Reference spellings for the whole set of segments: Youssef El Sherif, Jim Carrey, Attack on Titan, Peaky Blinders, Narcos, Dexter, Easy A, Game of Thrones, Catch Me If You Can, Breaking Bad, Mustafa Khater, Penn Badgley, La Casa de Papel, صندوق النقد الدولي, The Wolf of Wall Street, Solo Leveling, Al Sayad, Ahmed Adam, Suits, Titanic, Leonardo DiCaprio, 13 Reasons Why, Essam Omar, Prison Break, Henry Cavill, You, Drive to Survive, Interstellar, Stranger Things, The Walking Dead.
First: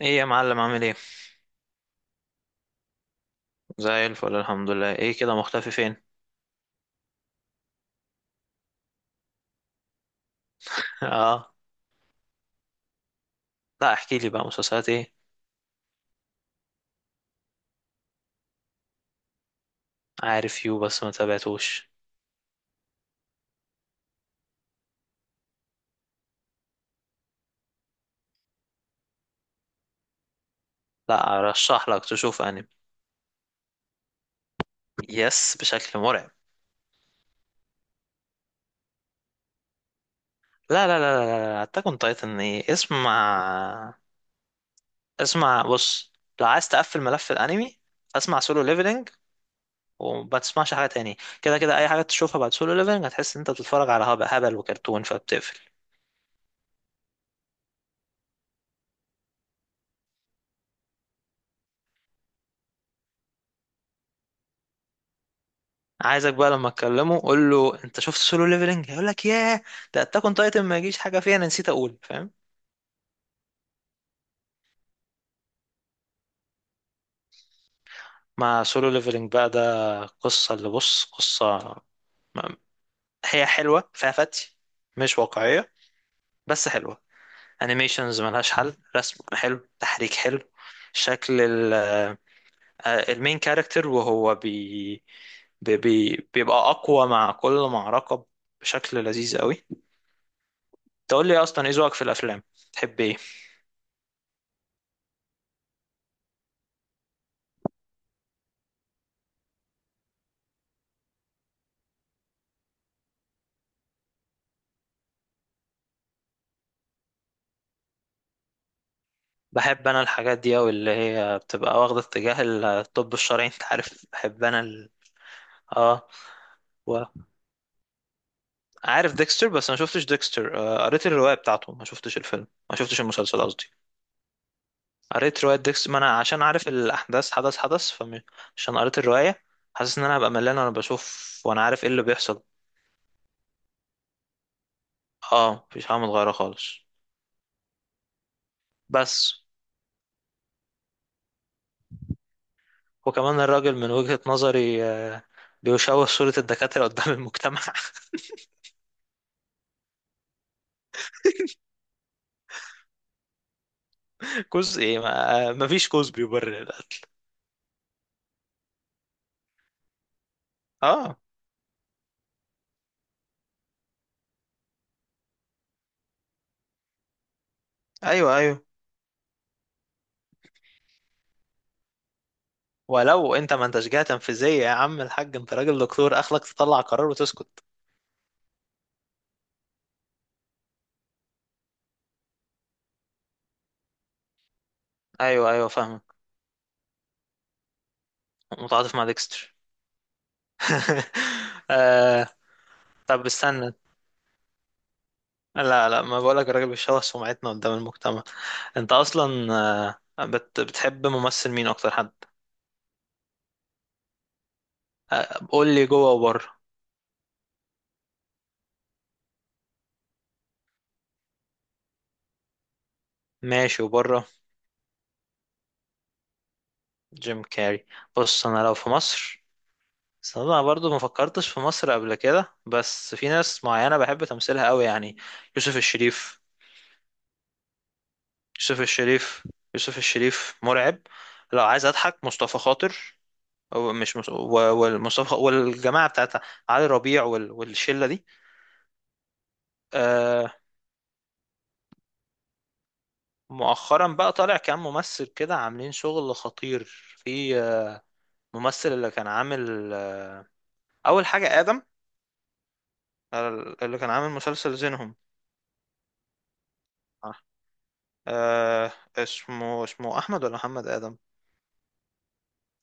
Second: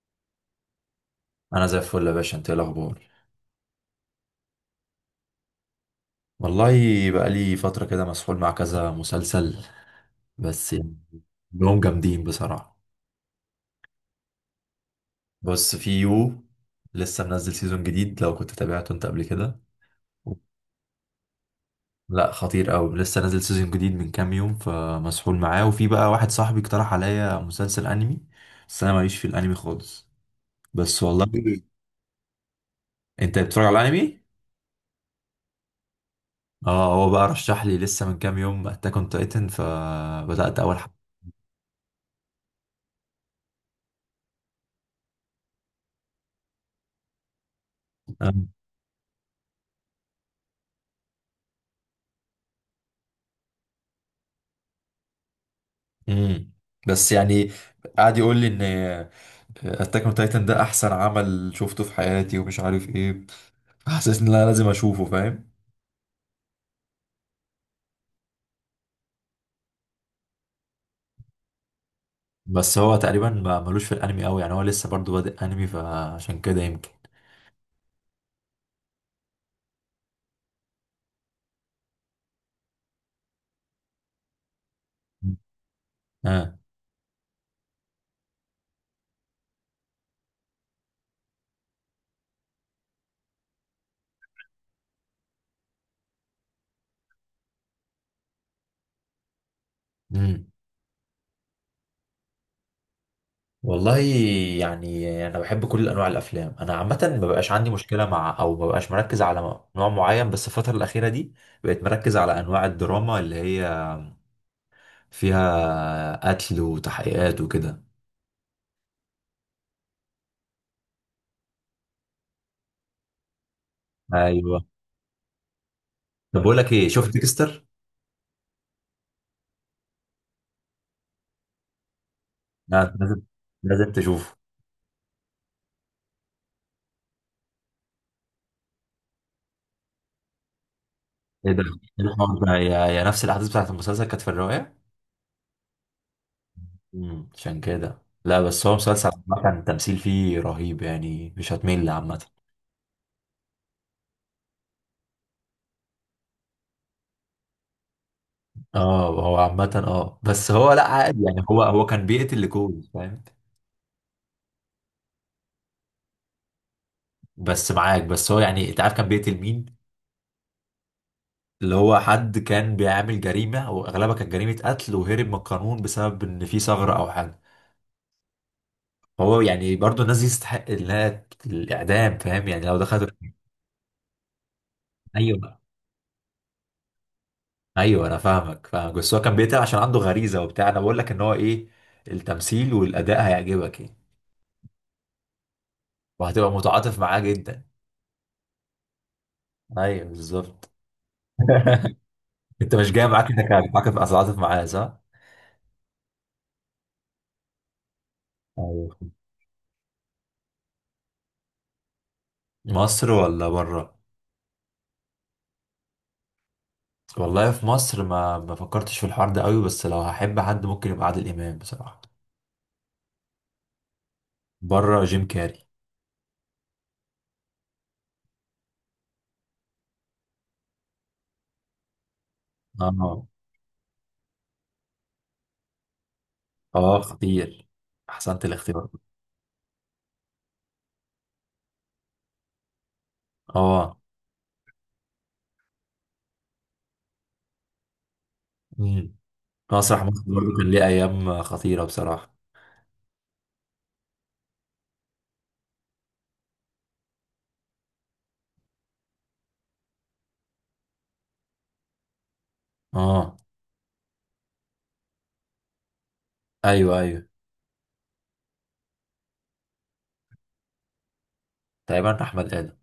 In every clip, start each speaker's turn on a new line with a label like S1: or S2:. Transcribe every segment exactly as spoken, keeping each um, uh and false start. S1: ايه يا معلم عامل ايه؟
S2: انا زي الفل يا باشا، انت ايه الاخبار؟
S1: زي الفل، الحمد لله. ايه كده مختفي فين؟
S2: والله، بقى لي فتره كده مسحول مع كذا مسلسل. بس يعني
S1: اه.
S2: كلهم جامدين بصراحه.
S1: لا، احكي لي بقى مسلسلات ايه؟
S2: بص، في يو لسه منزل سيزون جديد، لو كنت تابعته انت قبل كده.
S1: عارف يو بس ما تابعتوش.
S2: لا، خطير قوي. لسه نازل سيزون جديد من كام يوم فمسحول معاه، وفي بقى واحد صاحبي اقترح عليا مسلسل انمي، بس انا ماليش في الانمي خالص. بس والله
S1: لا، ارشح لك تشوف انمي.
S2: انت بتتفرج على الانمي؟
S1: يس، بشكل مرعب.
S2: اه، هو بقى رشح لي لسه من كام يوم اتاك اون تايتن، فبدات اول
S1: لا لا لا لا لا، اتاك اون تايتن ايه؟ اسمع. اسمع، بص، لو عايز تقفل ملف الانمي
S2: حلقه.
S1: اسمع سولو ليفلنج وما تسمعش حاجه تاني. كده كده اي حاجه تشوفها بعد سولو ليفلنج هتحس ان انت بتتفرج على هب- هبل وكرتون فبتقفل.
S2: امم بس يعني قعد يقول لي ان اتاك اون تايتن ده احسن عمل شفته في حياتي ومش عارف ايه، حسيت ان انا لازم اشوفه فاهم.
S1: عايزك بقى لما اكلمه قول له: انت شفت سولو ليفلنج؟ هيقول لك: ياه، ده اتاك اون تايتن ما يجيش حاجه فيها. انا نسيت اقول، فاهم؟
S2: بس هو تقريبا ما ملوش في الانمي قوي، يعني هو لسه برضو بادئ انمي فعشان كده يمكن.
S1: مع سولو ليفلنج بقى ده، قصه، اللي، بص قصه م- هي حلوه فيها فتي، مش واقعيه
S2: اه.
S1: بس حلوه. انيميشنز ملهاش حل، رسم حلو تحريك حلو. شكل ال- آه، المين كاركتر وهو بي بي بي- بيبقى اقوى مع كل معركه بشكل لذيذ قوي.
S2: امم.
S1: تقول لي إيه اصلا، ايه ذوقك في الافلام؟ تحب ايه؟
S2: والله، يعني انا بحب كل انواع الافلام، انا عامه ما بقاش عندي مشكله، مع او ما بقاش مركز على نوع معين. بس الفتره الاخيره دي بقيت مركز على انواع الدراما اللي هي فيها قتل وتحقيقات وكده.
S1: بحب انا الحاجات دي اوي اللي هي بتبقى واخدة اتجاه الطب الشرعي، انت عارف، بحب
S2: ايوه.
S1: انا ال... اه.
S2: طب بقول لك ايه، شفت ديكستر؟
S1: وعارف ديكستر بس ما شفتش ديكستر، آه، قريت الرواية بتاعته، ما شفتش الفيلم، ما
S2: لا،
S1: شفتش
S2: لازم
S1: المسلسل قصدي.
S2: لازم تشوفه.
S1: قريت رواية ديكستر، ما انا عشان عارف الاحداث حدث حدث، فعشان قريت الرواية حاسس ان انا هبقى ملان وانا بشوف
S2: ايه
S1: وانا
S2: ده؟
S1: عارف ايه اللي
S2: إيه الحوار
S1: بيحصل.
S2: ده؟ يا يا نفس الاحداث بتاعت المسلسل كانت في الرواية؟
S1: اه مفيش حاجة متغيرة خالص.
S2: امم عشان كده لا، بس هو مسلسل
S1: بس
S2: عامة التمثيل فيه رهيب، يعني مش هتمل عامة.
S1: وكمان الراجل من وجهة نظري آه، بيشوه صورة الدكاترة قدام المجتمع.
S2: اه، هو عامة اه بس هو لا عادي، يعني هو هو كان بيقتل لكوز فاهم؟
S1: جزء ايه، ما ما فيش جزء بيبرر القتل.
S2: بس معاك، بس هو يعني انت عارف كان بيقتل مين؟
S1: اه،
S2: اللي هو حد كان بيعمل جريمة، واغلبها كانت جريمة قتل، وهرب من القانون بسبب ان في ثغرة او حاجة.
S1: ايوه ايوه.
S2: هو يعني برضه الناس دي تستحق انها الاعدام، فاهم يعني لو دخلت.
S1: ولو انت ما انتش جهة تنفيذية يا عم الحاج، انت
S2: ايوه،
S1: راجل دكتور، اخلك تطلع قرار وتسكت.
S2: ايوه، انا فاهمك فاهمك، بس هو كان بيتعب عشان عنده غريزه وبتاع. انا بقول لك ان هو ايه، التمثيل والاداء هيعجبك يعني.
S1: ايوه ايوه، فاهمك.
S2: وهتبقى متعاطف معاه جدا.
S1: متعاطف مع ديكستر؟
S2: ايوه بالظبط.
S1: آه.
S2: انت مش جاي
S1: طب
S2: معاك انك
S1: استنى.
S2: هتتعاطف هتتعاطف معاه صح؟
S1: لا لا، ما بقولك الراجل بيشوه سمعتنا قدام المجتمع.
S2: ايوه.
S1: انت اصلا آه، بت بتحب ممثل مين اكتر حد؟
S2: مصر ولا بره؟
S1: آه، قول لي جوه وبره.
S2: والله في مصر ما ما فكرتش في الحوار ده قوي، بس لو هحب حد ممكن يبقى عادل امام بصراحه.
S1: ماشي، وبره
S2: بره، جيم كاري.
S1: جيم كاري. بص انا لو في مصر، بس انا برضو ما فكرتش في مصر قبل كده، بس
S2: اه،
S1: في ناس معينة بحب تمثيلها قوي يعني. يوسف الشريف.
S2: اه، خطير. احسنت
S1: يوسف
S2: الاختيار.
S1: الشريف. يوسف الشريف مرعب. لو عايز اضحك مصطفى خاطر، أو
S2: اه.
S1: مش مص... و- والمصطفى خ- والجماعة بتاعتها، علي ربيع وال... والشلة دي.
S2: مم. مسرح مصر
S1: آه،
S2: برضه كان ليه ايام خطيره بصراحه.
S1: مؤخرا بقى طالع كام ممثل كده عاملين شغل خطير. في آه، ممثل اللي كان عامل آه اول حاجة آدم،
S2: اه.
S1: آه، اللي كان عامل مسلسل زينهم.
S2: ايوه، ايوه،
S1: آه آه، اسمه اسمه احمد ولا محمد آدم؟
S2: تقريبا احمد ادم.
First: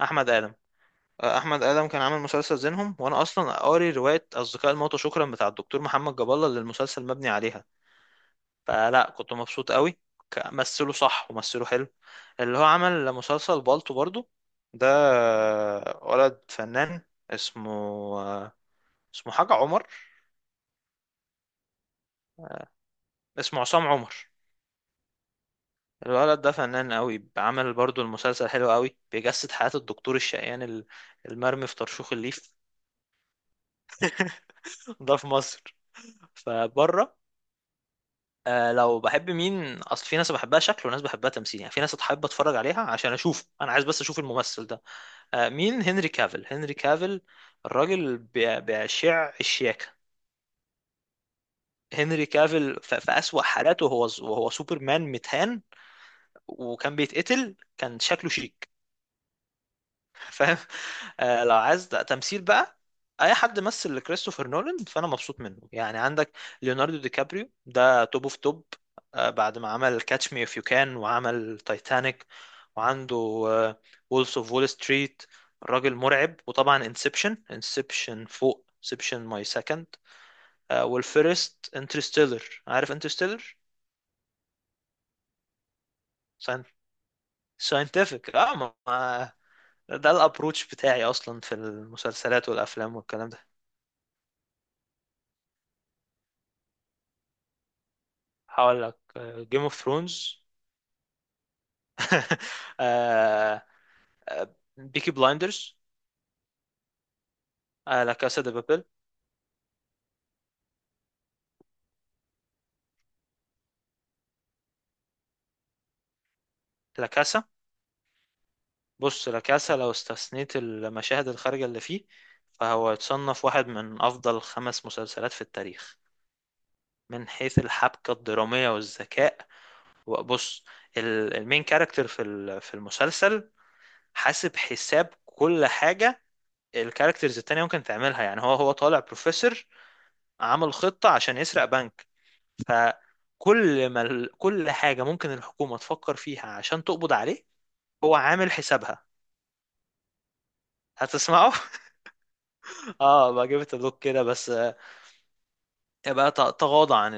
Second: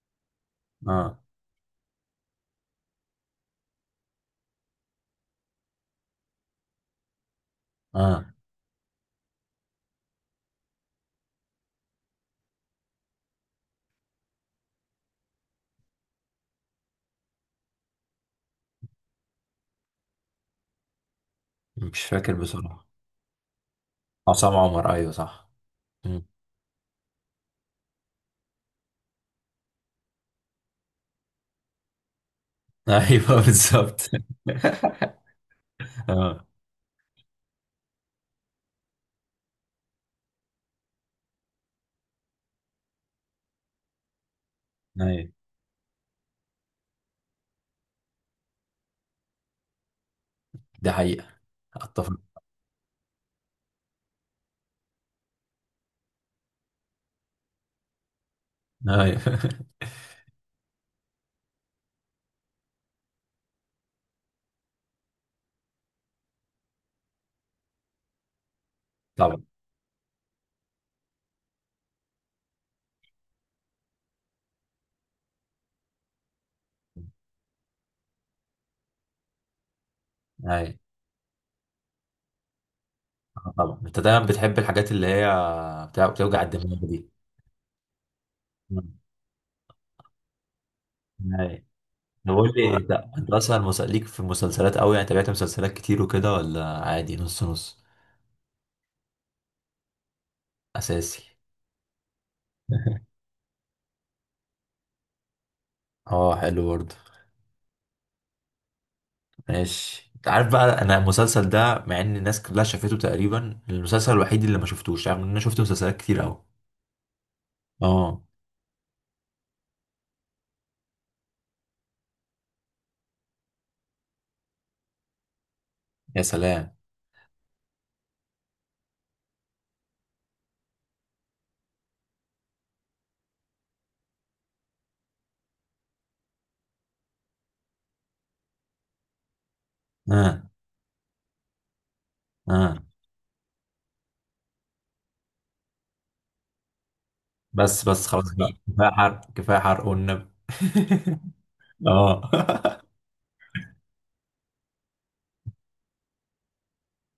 S1: احمد ادم.
S2: اه،
S1: آه، احمد ادم كان عامل مسلسل زينهم، وانا اصلا قاري روايه اصدقاء الموتى، شكرا، بتاع الدكتور محمد جاب الله اللي المسلسل مبني عليها.
S2: اه،
S1: فلا كنت مبسوط قوي. ك- مثله صح ومثله حلو. اللي هو عمل مسلسل بالطو برضو ده، آه، ولد فنان، اسمه آه، اسمه حاجه عمر،
S2: مش فاكر بصراحه.
S1: اسمه عصام عمر.
S2: عصام عمر، ايوه صح. مم.
S1: الولد ده فنان قوي، عمل برضو المسلسل حلو قوي، بيجسد حياة الدكتور الشقيان ال- المرمي في طرشوخ الليف.
S2: ايوه بالظبط
S1: ده في مصر.
S2: اه.
S1: فبره، آه لو بحب مين، اصل في ناس بحبها شكل وناس بحبها تمثيل يعني، في ناس بحب اتفرج عليها عشان اشوف، انا عايز بس اشوف الممثل ده.
S2: ايوه،
S1: آه مين؟ هنري كافيل. هنري كافيل الراجل بي- بيشع الشياكة.
S2: دي حقيقه. اتفق.
S1: هنري كافيل ف- في أسوأ حالاته، وهو وهو سوبرمان متهان وكان بيتقتل كان شكله شيك،
S2: ايوه.
S1: فاهم؟ آه لو عايز تمثيل بقى، اي حد مثل لكريستوفر نولان فانا مبسوط منه يعني. عندك ليوناردو دي كابريو ده توب اوف توب. آه،
S2: طبعا.
S1: بعد ما عمل كاتش مي اف يو كان، وعمل تايتانيك، وعنده وولفز اوف وول ستريت. راجل مرعب، وطبعا انسبشن انسبشن فوق انسبشن، ماي سكند.
S2: ايوه،
S1: والفيرست انترستيلر، عارف
S2: آه،
S1: انترستيلر،
S2: طبعا انت دايما بتحب الحاجات اللي هي بتاع- بتوجع الدماغ دي.
S1: ساينتفك. اه ما
S2: مم.
S1: ما- ده الابروتش بتاعي اصلا في
S2: ايوه. طب
S1: المسلسلات
S2: قول لي، انت
S1: والافلام
S2: انت
S1: والكلام ده.
S2: اصلا مس- ليك في المسلسلات قوي يعني؟ تابعت مسلسلات كتير وكده، ولا عادي نص نص؟
S1: هقول لك: جيم اوف ثرونز،
S2: اساسي.
S1: بيكي بلايندرز،
S2: اه، حلو برضه.
S1: لا كاسا دي بابل.
S2: ماشي، انت عارف بقى، انا المسلسل ده، مع ان الناس كلها شافته تقريبا، المسلسل الوحيد اللي ما شفتوش، رغم ان انا شفت مسلسلات كتير قوي.
S1: لا كاسا.
S2: اه.
S1: بص، لا كاسا لو استثنيت المشاهد الخارجة اللي فيه فهو يتصنف واحد من أفضل خمس مسلسلات في التاريخ،
S2: يا سلام.
S1: من حيث الحبكة الدرامية والذكاء. وبص، ال- المين كاركتر في ال- في المسلسل حاسب حساب كل حاجة. الكاركترز التانية ممكن تعملها يعني. هو هو طالع بروفيسور،
S2: اه.
S1: عمل خطة عشان يسرق بنك.
S2: اه،
S1: فكل ما ال- كل حاجة ممكن الحكومة تفكر فيها عشان تقبض عليه.
S2: بس بس
S1: هو
S2: خلاص بقى،
S1: عامل
S2: كفايه
S1: حسابها،
S2: حرق كفايه حرق والنبي
S1: هتسمعه.
S2: اه
S1: اه بقى، جبت دوك كده بس، آه، يبقى ت- تغاضى عن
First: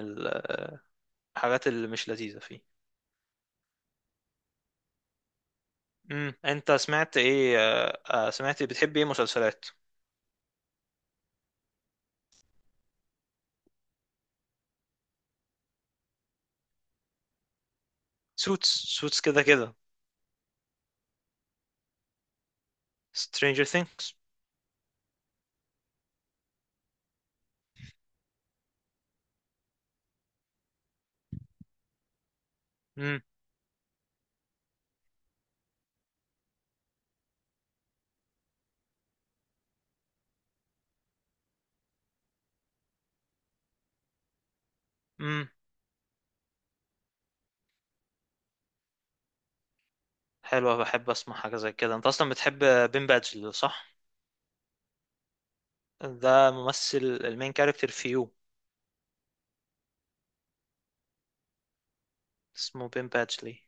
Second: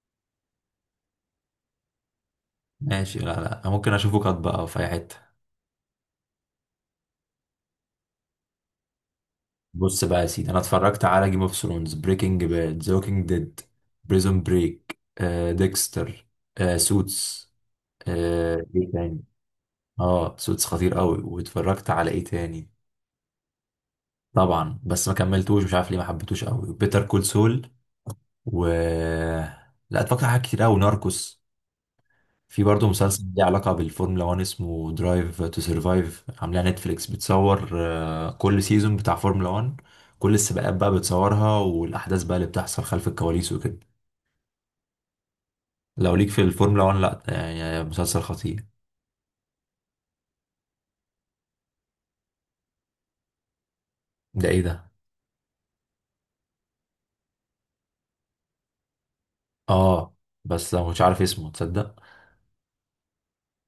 S1: الحاجات اللي مش لذيذة فيه.
S2: ماشي، لا، لا، ممكن اشوفه قط بقى في اي حته.
S1: امم انت سمعت ايه آه، آه، سمعت إيه؟ بتحب ايه مسلسلات؟
S2: بص بقى يا سيدي، انا اتفرجت على جيم اوف ثرونز، بريكنج باد، ذا ووكينج ديد، بريزون بريك، ديكستر، سوتس.
S1: سوتس.
S2: ايه
S1: سوتس
S2: تاني؟
S1: كده كده.
S2: اه، سوتس خطير قوي. واتفرجت على ايه تاني؟
S1: Stranger Things.
S2: طبعا، بس ما كملتوش، مش عارف ليه ما حبيتوش قوي. بيتر كول سول. و... لا، اتفرجت على حاجات كتير قوي، ناركوس. في برضه
S1: امم،
S2: مسلسل ليه علاقة بالفورمولا واحد، اسمه درايف تو سرفايف، عاملاه نتفليكس، بتصور آه، كل سيزون بتاع فورمولا واحد. كل السباقات بقى بتصورها، والاحداث بقى اللي بتحصل خلف الكواليس وكده.
S1: امم.
S2: لو ليك في الفورمولا واحد، لا يعني مسلسل خطير.
S1: حلوة، بحب اسمع حاجة زي كده. انت اصلا بتحب بين بادجلي، صح؟
S2: ده ايه ده.
S1: ده ممثل، المين كاركتر في يو.
S2: اه، بس أنا مش عارف اسمه تصدق.
S1: اسمه بين بادجلي.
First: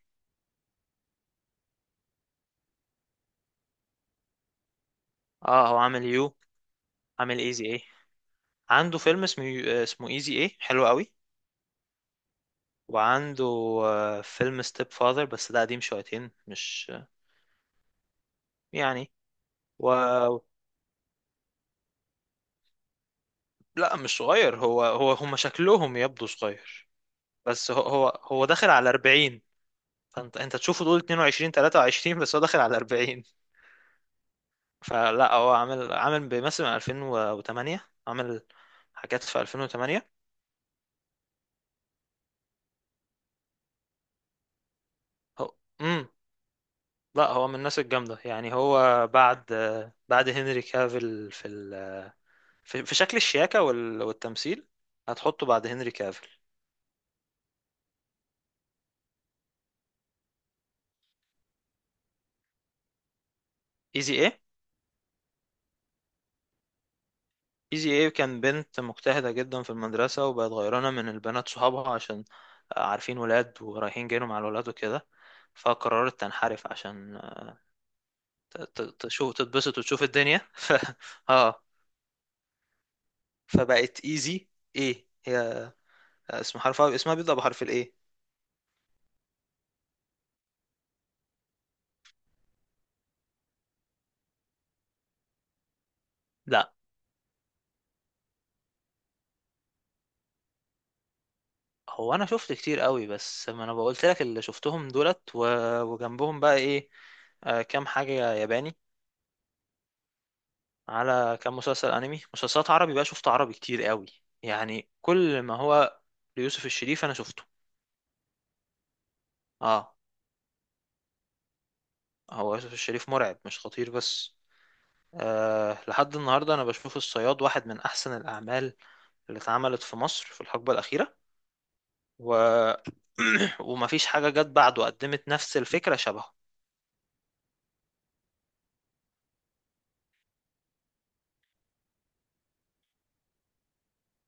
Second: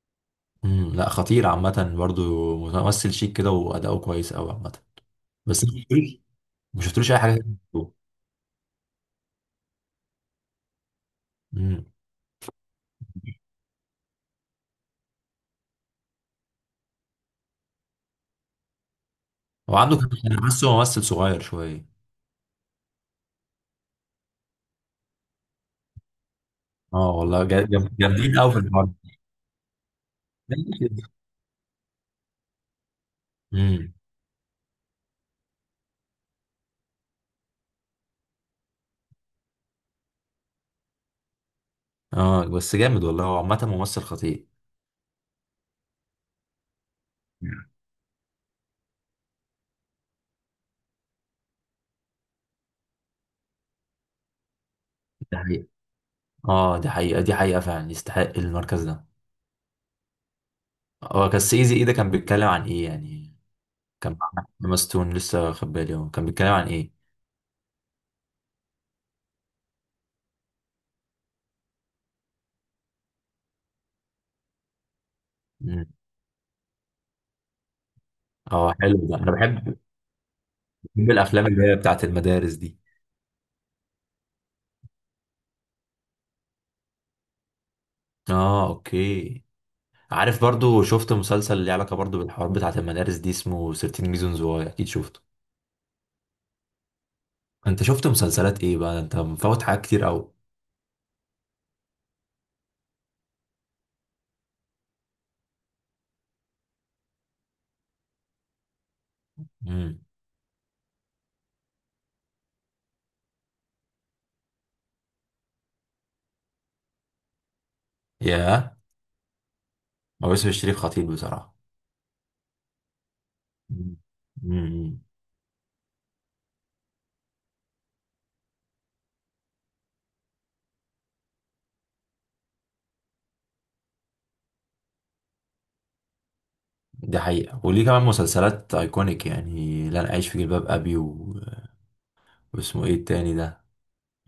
S2: امم لا، خطير عامة، برضو ممثل شيك كده وأداؤه كويس أوي عامة. بس
S1: اه،
S2: ما
S1: هو عامل
S2: شفتلوش
S1: يو،
S2: ما شفتلوش أي حاجة
S1: عامل ايزي ايه.
S2: تانية.
S1: عنده فيلم اسمه اسمه ايزي ايه، حلو قوي.
S2: امم
S1: وعنده آه، فيلم ستيب فاذر بس ده قديم شويتين، مش آه، يعني
S2: هو
S1: و...
S2: عنده كام سنة؟ أنا حاسه ممثل صغير شوية.
S1: لا مش صغير، هو هو هم شكلهم يبدو صغير.
S2: اه والله، جا-
S1: بس هو
S2: جام-
S1: هو
S2: جامدين
S1: هو
S2: أوي في
S1: داخل على
S2: الحوار.
S1: أربعين. فانت انت تشوفه تقول اتنين وعشرين ثلاثة وعشرين، بس هو داخل على أربعين.
S2: امم.
S1: فلا، هو عامل عامل بيمثل من ألفين وثمانية، عامل حاجات في ألفين وثمانية.
S2: اه، بس جامد والله، هو عامة ممثل خطير.
S1: هو امم لا، هو من
S2: مم.
S1: الناس الجامدة يعني. هو بعد آه، بعد هنري كافيل في ال... في, في شكل الشياكة وال- والتمثيل.
S2: دي
S1: هتحطه
S2: حقيقة.
S1: بعد هنري كافيل.
S2: اه، دي حقيقة دي حقيقة، فعلا يستحق المركز ده. هو كان سيزي ايه ده، كان بيتكلم عن ايه يعني؟
S1: ايزي
S2: كان
S1: ايه؟
S2: مع ماستون، لسه واخد بالي، هو كان بيتكلم عن ايه؟
S1: ايزي ايه كان بنت مجتهدة جدا في المدرسة وبقت غيرانة من البنات صحابها عشان عارفين ولاد ورايحين جايين مع الولاد وكده،
S2: امم.
S1: فقررت تنحرف عشان ت-
S2: اه،
S1: ت-
S2: حلو ده، انا
S1: تشوف
S2: بحب
S1: تتبسط وتشوف الدنيا. ف...
S2: بحب الافلام
S1: اه،
S2: اللي هي بتاعت المدارس دي.
S1: فبقت ايزي ايه. هي اسم حرفها اسمها بيبدأ بحرف الايه.
S2: اه، اوكي. عارف، برضو شفت مسلسل اللي علاقة برضو بالحوار بتاعت المدارس دي، اسمه ثيرتين Reasons Why، اكيد شفته.
S1: لا،
S2: انت شفت مسلسلات ايه بقى؟ انت مفوت حاجات كتير قوي.
S1: هو انا شفت كتير قوي بس ما انا بقولت لك اللي شفتهم دولت و... وجنبهم بقى ايه، آه، كام حاجة ياباني،
S2: امم.
S1: على كام مسلسل انمي. مسلسلات عربي بقى شفت عربي كتير قوي، يعني كل ما هو ليوسف الشريف انا شفته.
S2: ياه.
S1: اه،
S2: هو يوسف الشريف خطير بصراحة.
S1: هو يوسف الشريف مرعب، مش خطير
S2: مم.
S1: بس.
S2: مم.
S1: آه لحد النهارده انا بشوف الصياد واحد من احسن الاعمال اللي اتعملت في مصر في الحقبه الاخيره، و ومفيش حاجه جت بعده قدمت نفس الفكره شبهه.
S2: دي حقيقة، وليه كمان مسلسلات ايكونيك، يعني لن اعيش في جلباب ابي، و... واسمه ايه التاني ده،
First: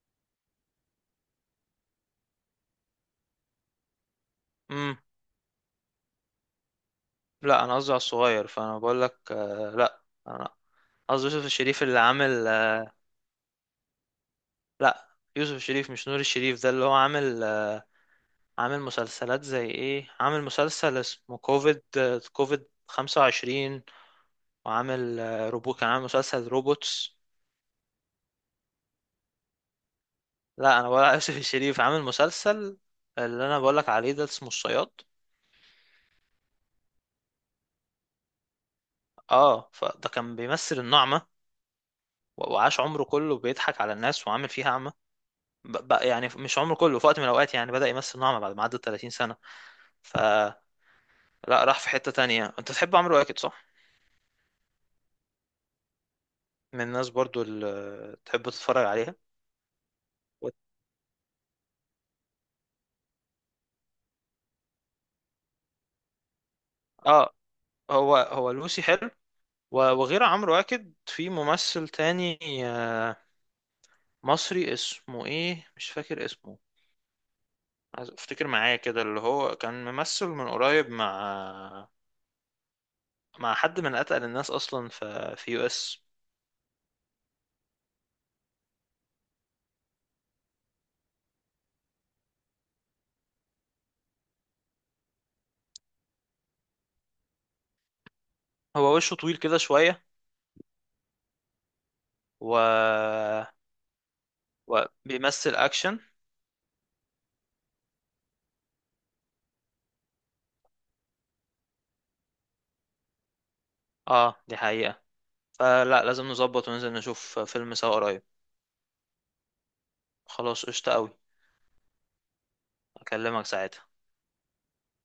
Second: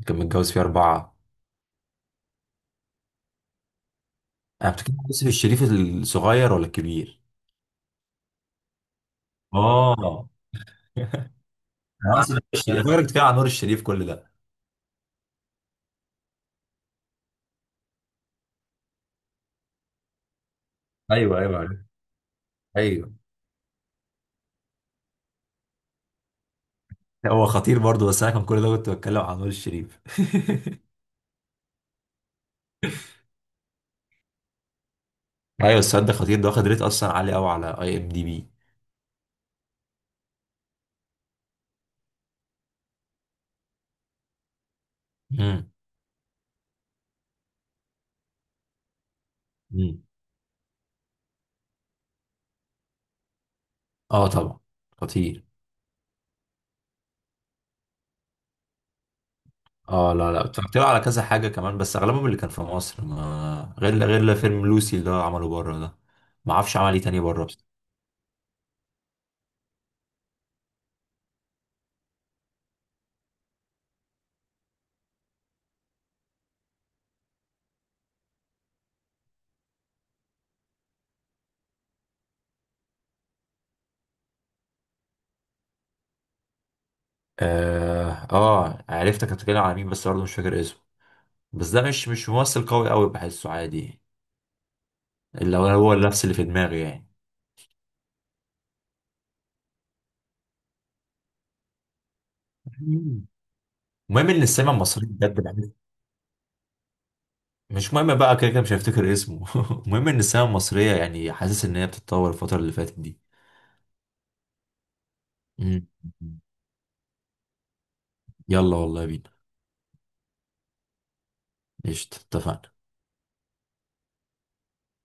S2: كان متجوز فيه اربعة. انا بتكلم
S1: امم،
S2: عن يوسف الشريف. الصغير ولا الكبير؟
S1: لا انا قصدي على الصغير فانا بقول لك آه لا،
S2: اه.
S1: انا قصدي يوسف الشريف اللي
S2: انا اقصد يوسف
S1: عامل آه
S2: الشريف، فاكرك بتتكلم عن نور الشريف كل ده.
S1: لا، يوسف الشريف مش نور الشريف. ده اللي هو عامل، عامل مسلسلات زي ايه؟ عامل مسلسل
S2: ايوه،
S1: اسمه
S2: ايوه،
S1: كوفيد، كوفيد
S2: ايوه.
S1: خمسة وعشرين. وعامل آه، روبو كان عامل مسلسل روبوتس.
S2: هو خطير برضه، بس انا كان كل ده كنت بتكلم عن نور الشريف.
S1: لا انا ولا يوسف الشريف عامل مسلسل، اللي انا بقولك عليه ده اسمه الصياد.
S2: ايوه، السد خطير ده، واخد ريت اصلا عالي قوي على اي ام دي بي.
S1: اه، فده كان بيمثل النعمة، و- وعاش عمره كله بيضحك على الناس وعامل فيها أعمى.
S2: امم،
S1: ب- بقى يعني مش عمره كله، في وقت من الأوقات يعني بدأ يمثل نعمة بعد ما عدى تلاتين سنة.
S2: امم.
S1: فلا، راح في حتة تانية. أنت تحب عمرو واكد، صح؟
S2: اه طبعا، خطير.
S1: من الناس برضو اللي تحب تتفرج عليها.
S2: اه، لا، لا، اتفرجت له على كذا حاجه كمان، بس اغلبهم اللي كان في مصر، ما غير غير فيلم لوسي اللي هو عمله بره ده. ما اعرفش عمل ايه تاني
S1: اه،
S2: بره بس.
S1: هو هو لوسي حلو. و- وغير عمرو واكد في ممثل تاني آه، مصري، اسمه ايه مش فاكر اسمه. عايز افتكر معايا كده، اللي هو كان ممثل من قريب مع مع حد من اتقل الناس اصلا في في يو اس.
S2: اه، اه، عرفتك بتتكلم على مين، بس برضه مش فاكر اسمه. بس ده مش مش ممثل قوي قوي، بحسه عادي. اللي هو هو نفس اللي في دماغي يعني.
S1: هو وشه طويل كده شوية، و
S2: مم. المهم ان السينما المصريه
S1: وبيمثل
S2: بجد.
S1: اكشن.
S2: مش مهم بقى، كده كده مش هفتكر اسمه المهم ان السينما المصرية، يعني حاسس ان هي بتتطور الفترة اللي فاتت دي.
S1: اه دي حقيقة.
S2: مم.
S1: فلا لازم نظبط وننزل نشوف فيلم سوا قريب.
S2: يلا والله بينا.
S1: خلاص قشطة قوي.
S2: قشطة، اتفقنا.
S1: اكلمك ساعتها.